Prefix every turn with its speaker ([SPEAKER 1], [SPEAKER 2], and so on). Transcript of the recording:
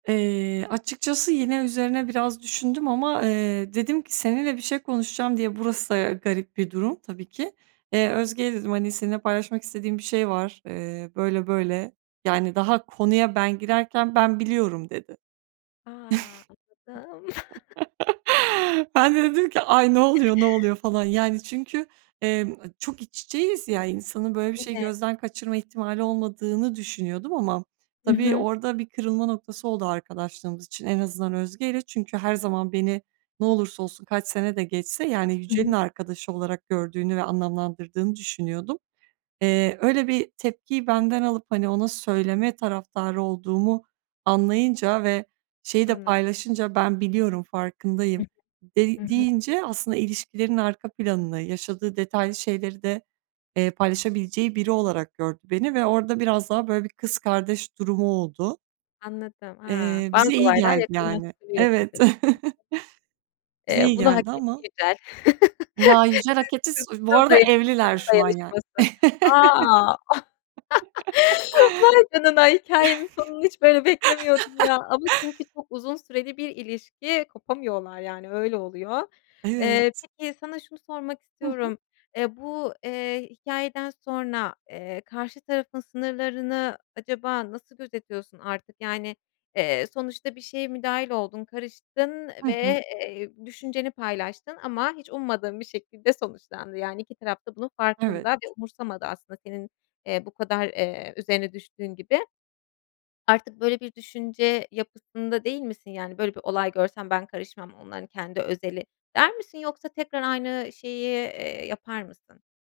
[SPEAKER 1] Eee, açıkçası yine üzerine biraz düşündüm ama, eee, dedim ki: "Seninle bir şey konuşacağım." diye, burası da garip bir durum tabii ki. "E, Özge'ye," dedim, "hani, seninle paylaşmak istediğim bir şey var." Eee, böyle böyle, yani, daha konuya ben girerken, "Ben biliyorum." dedi.
[SPEAKER 2] A, anladım.
[SPEAKER 1] Ben de dedim ki: "Ay, ne oluyor, ne oluyor falan?" Yani, çünkü, eee, çok iç içeyiz ya, insanın böyle bir şeyi
[SPEAKER 2] Evet.
[SPEAKER 1] gözden kaçırma ihtimali olmadığını düşünüyordum ama
[SPEAKER 2] Hı
[SPEAKER 1] tabii
[SPEAKER 2] hı.
[SPEAKER 1] orada bir kırılma noktası oldu arkadaşlığımız için. En azından Özge'yle. Çünkü her zaman beni ne olursa olsun, kaç sene de geçse, yani,
[SPEAKER 2] Hı
[SPEAKER 1] Yücel'in
[SPEAKER 2] hı.
[SPEAKER 1] arkadaşı olarak gördüğünü ve anlamlandırdığını düşünüyordum. Eee, öyle bir tepkiyi benden alıp, hani, ona söyleme taraftarı olduğumu anlayınca ve şeyi de
[SPEAKER 2] Anladım.
[SPEAKER 1] paylaşınca, "Ben biliyorum,
[SPEAKER 2] Hı
[SPEAKER 1] farkındayım."
[SPEAKER 2] hı.
[SPEAKER 1] de
[SPEAKER 2] Hı hı.
[SPEAKER 1] deyince aslında ilişkilerin arka planını, yaşadığı detaylı şeyleri de, eee, paylaşabileceği biri olarak gördü beni ve orada biraz daha böyle bir kız kardeş durumu oldu.
[SPEAKER 2] Anladım. A!
[SPEAKER 1] Eee,
[SPEAKER 2] Bazı
[SPEAKER 1] bize iyi
[SPEAKER 2] olaylar
[SPEAKER 1] geldi, yani.
[SPEAKER 2] yakınlaştırıyor
[SPEAKER 1] Evet.
[SPEAKER 2] sizi.
[SPEAKER 1] Bize
[SPEAKER 2] Eee,
[SPEAKER 1] iyi
[SPEAKER 2] bunu hak
[SPEAKER 1] geldi
[SPEAKER 2] etti
[SPEAKER 1] ama
[SPEAKER 2] Yücel.
[SPEAKER 1] Ya, Yücel. [unintelligible]
[SPEAKER 2] Kı kı
[SPEAKER 1] Bu
[SPEAKER 2] kız
[SPEAKER 1] arada
[SPEAKER 2] daya kadın
[SPEAKER 1] evliler şu an yani.
[SPEAKER 2] dayanışması. A! Vay canına. Hikâyenin sonunu hiç böyle beklemiyordum ya ama çünkü çok uzun süreli bir ilişki, kopamıyorlar, yani, öyle oluyor. Eee,
[SPEAKER 1] Evet.
[SPEAKER 2] peki, sana şunu sormak
[SPEAKER 1] Hı hı.
[SPEAKER 2] istiyorum. Eee, bu, eee, hikâyeden sonra, eee, karşı tarafın sınırlarını acaba nasıl gözetiyorsun? Artık, yani, eee, sonuçta bir şeye müdahil oldun, karıştın
[SPEAKER 1] Hı hı.
[SPEAKER 2] ve, eee, düşünceni paylaştın ama hiç ummadığın bir şekilde sonuçlandı. Yani 2 taraf da bunun
[SPEAKER 1] Evet.
[SPEAKER 2] farkında ve umursamadı aslında senin, eee, bu kadar, eee, üzerine düştüğün gibi. Artık böyle bir düşünce yapısında değil misin? Yani, “Böyle bir olay görsem ben karışmam, onların kendi özeli,” der misin? Yoksa tekrar aynı şeyi, eee, yapar mısın?